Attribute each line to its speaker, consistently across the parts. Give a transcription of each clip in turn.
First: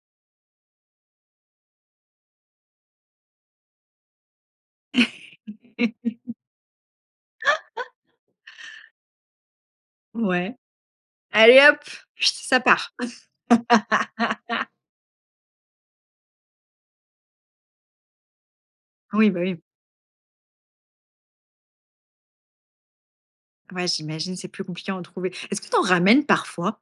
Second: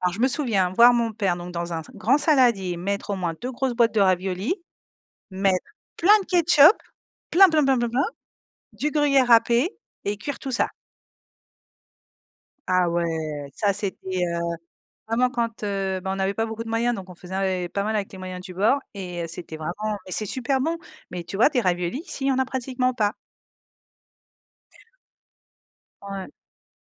Speaker 1: Alors je me souviens voir mon père donc dans un z grand saladier, mettre au moins 2 grosses boîtes de raviolis, mettre plein de ketchup, plein plein plein plein plein, du gruyère râpé et cuire tout
Speaker 2: Ouais.
Speaker 1: ça.
Speaker 2: Allez hop, ça
Speaker 1: Ah
Speaker 2: part.
Speaker 1: ouais, ça c'était, heu, vraiment quand ben, on avait pas beaucoup de moyens, donc on faisait ave pas mal avec les moyens du bord et heu,
Speaker 2: Oui, bah
Speaker 1: c'était
Speaker 2: oui.
Speaker 1: vraiment mais c'est super bon, mais tu vois? Des raviolis, ici il y en a pratiquement pas.
Speaker 2: Ouais, j'imagine, c'est plus compliqué à en trouver est-ce que tu en ramènes
Speaker 1: Ouais.
Speaker 2: parfois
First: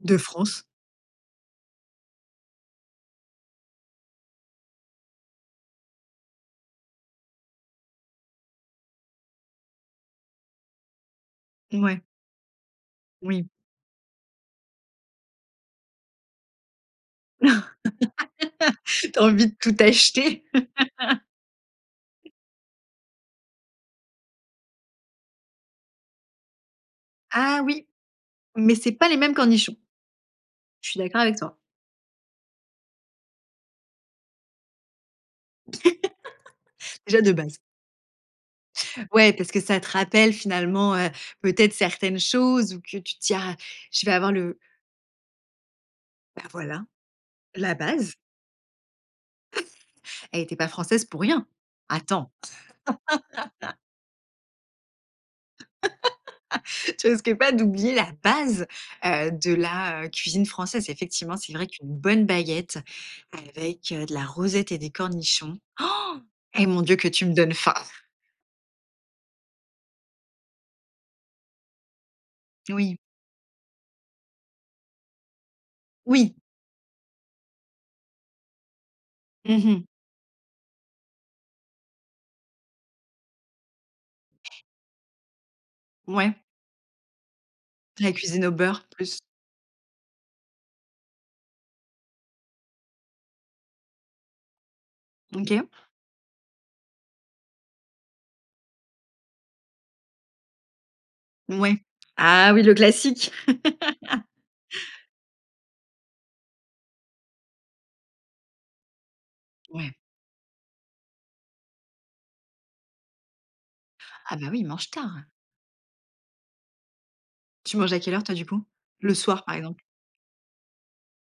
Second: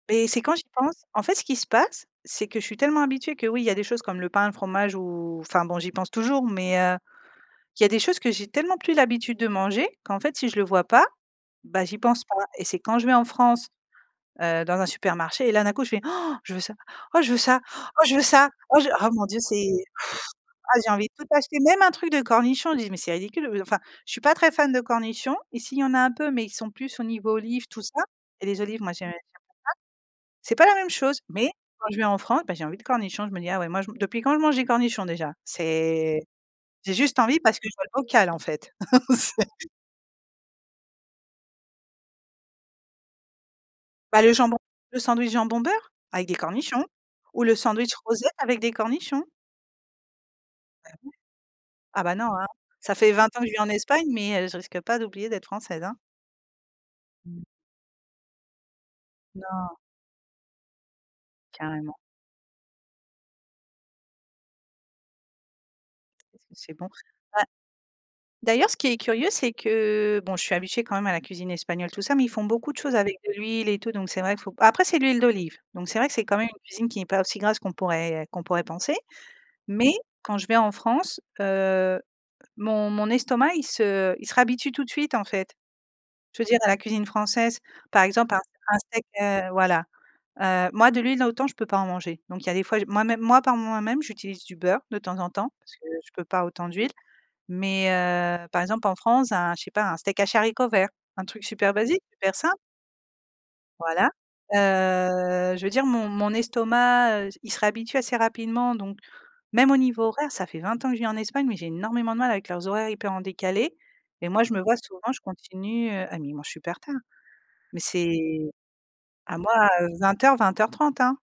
Speaker 2: de
Speaker 1: Mais c'est quand
Speaker 2: France?
Speaker 1: j'y pense, en fait ce qui se passe, c'est que je suis tellement habituée que oui il y a des choses comme le pain, le fromage ou enfin bon j'y pense toujours, mais heu, il y a des choses que j'ai tellement plus l'habitude de manger qu'en fait, si je le vois pas, bah, j'y
Speaker 2: Ouais.
Speaker 1: pense pas et c'est quand je vais en
Speaker 2: Oui.
Speaker 1: France, heu, dans un supermarché et là d'un coup je fais: «je veux ça, oh je veux ça, oh je veux ça, oh je oh
Speaker 2: Tu as
Speaker 1: mon Dieu
Speaker 2: envie de
Speaker 1: c'est».
Speaker 2: tout acheter.
Speaker 1: Ah, j'ai envie de tout acheter même un truc de cornichons, je dis: «Mais c'est ridicule», heu, enfin je suis pas très fan de cornichons. Ici, il y en a un peu, mais ils sont plus au niveau
Speaker 2: Ah
Speaker 1: olive, tout
Speaker 2: oui,
Speaker 1: ça et les
Speaker 2: mais
Speaker 1: olives, moi,
Speaker 2: c'est
Speaker 1: j'ai
Speaker 2: pas
Speaker 1: j'aime
Speaker 2: les
Speaker 1: pas ça.
Speaker 2: mêmes cornichons.
Speaker 1: C'est pas la même
Speaker 2: Je suis
Speaker 1: chose,
Speaker 2: d'accord avec
Speaker 1: mais
Speaker 2: toi.
Speaker 1: quand je vais en France, bah j'ai envie de cornichons. Je me dis: «Ah ouais, moi, je man depuis quand je mange des cornichons déjà?». C'est j'ai juste
Speaker 2: Déjà de
Speaker 1: envie
Speaker 2: base.
Speaker 1: parce que je vois le bocal en fait.
Speaker 2: Ouais, parce que
Speaker 1: C'est
Speaker 2: ça te rappelle finalement, heu, peut-être certaines choses ou que tu tiens, je vais
Speaker 1: Bah, le
Speaker 2: avoir
Speaker 1: jambon,
Speaker 2: le
Speaker 1: le sandwich jambon beurre avec des
Speaker 2: Bah voilà,
Speaker 1: cornichons ou le
Speaker 2: la
Speaker 1: sandwich
Speaker 2: base.
Speaker 1: rosette avec des cornichons.
Speaker 2: Hé, tu es pas
Speaker 1: Bah ouais.
Speaker 2: française pour rien.
Speaker 1: Ah bah
Speaker 2: Attends.
Speaker 1: non, hein, ça fait 20 ans que je vis en Espagne, mais heu, je risque pas d'oublier d'être française, hein.
Speaker 2: Tu risques
Speaker 1: Mmh.
Speaker 2: pas d'oublier la base, heu, de
Speaker 1: Non.
Speaker 2: la, heu, cuisine française. Effectivement, c'est vrai qu'une
Speaker 1: Carrément.
Speaker 2: bonne baguette avec, heu, de la rosette et des cornichons.
Speaker 1: Qu'est ce que
Speaker 2: et
Speaker 1: c'est
Speaker 2: mon
Speaker 1: bon
Speaker 2: Dieu que tu me
Speaker 1: a
Speaker 2: donnes faim.
Speaker 1: d'ailleurs ce qui est curieux c'est que bon je suis habituée quand même à la cuisine espagnole tout ça, mais ils font beaucoup de choses
Speaker 2: Oui.
Speaker 1: avec de l'huile et tout donc c'est vrai faut après c'est l'huile d'olive donc c'est vrai que c'est
Speaker 2: Oui.
Speaker 1: quand même une cuisine qui n'est pas aussi grasse qu'on pourrait qu'on pourrait penser
Speaker 2: Mmh mh.
Speaker 1: mais quand je vais en France, heu, mon mon estomac il se il se réhabitue tout de suite, en fait.
Speaker 2: Ouais.
Speaker 1: Je veux dire dans la cuisine française, par
Speaker 2: La
Speaker 1: exemple, un
Speaker 2: cuisine au
Speaker 1: un
Speaker 2: beurre
Speaker 1: steak,
Speaker 2: plus.
Speaker 1: heu, voilà, heu, moi de l'huile autant je peux pas en manger donc il y a des fois j'ai moi-même, moi par moi-même j'utilise du beurre de temps en
Speaker 2: Mmh,
Speaker 1: temps
Speaker 2: OK.
Speaker 1: parce que je peux pas autant d'huile mais heu, par exemple, en France, un, je sais pas, un steak haché haricots verts, un truc super
Speaker 2: Ouais,
Speaker 1: basique, super
Speaker 2: ah
Speaker 1: simple.
Speaker 2: oui le classique.
Speaker 1: Voilà, heu, je veux dire mon mon estomac, heu, il se réhabitue assez rapidement, donc même au
Speaker 2: Ouais.
Speaker 1: niveau horaire, ça fait 20 ans que je vis en Espagne, mais j'ai énormément de mal avec leurs horaires hyper en décalés et
Speaker 2: Ah,
Speaker 1: moi,
Speaker 2: bah,
Speaker 1: je
Speaker 2: oui,
Speaker 1: me
Speaker 2: ils
Speaker 1: vois
Speaker 2: mangent
Speaker 1: souvent,
Speaker 2: tard.
Speaker 1: je continue, heu ah mais ils mangent super tard,
Speaker 2: Tu
Speaker 1: mais
Speaker 2: manges à quelle
Speaker 1: c'est
Speaker 2: heure, toi, du coup? Le
Speaker 1: ah
Speaker 2: soir,
Speaker 1: moi,
Speaker 2: par exemple?
Speaker 1: heu, 20:00-20:30, hein.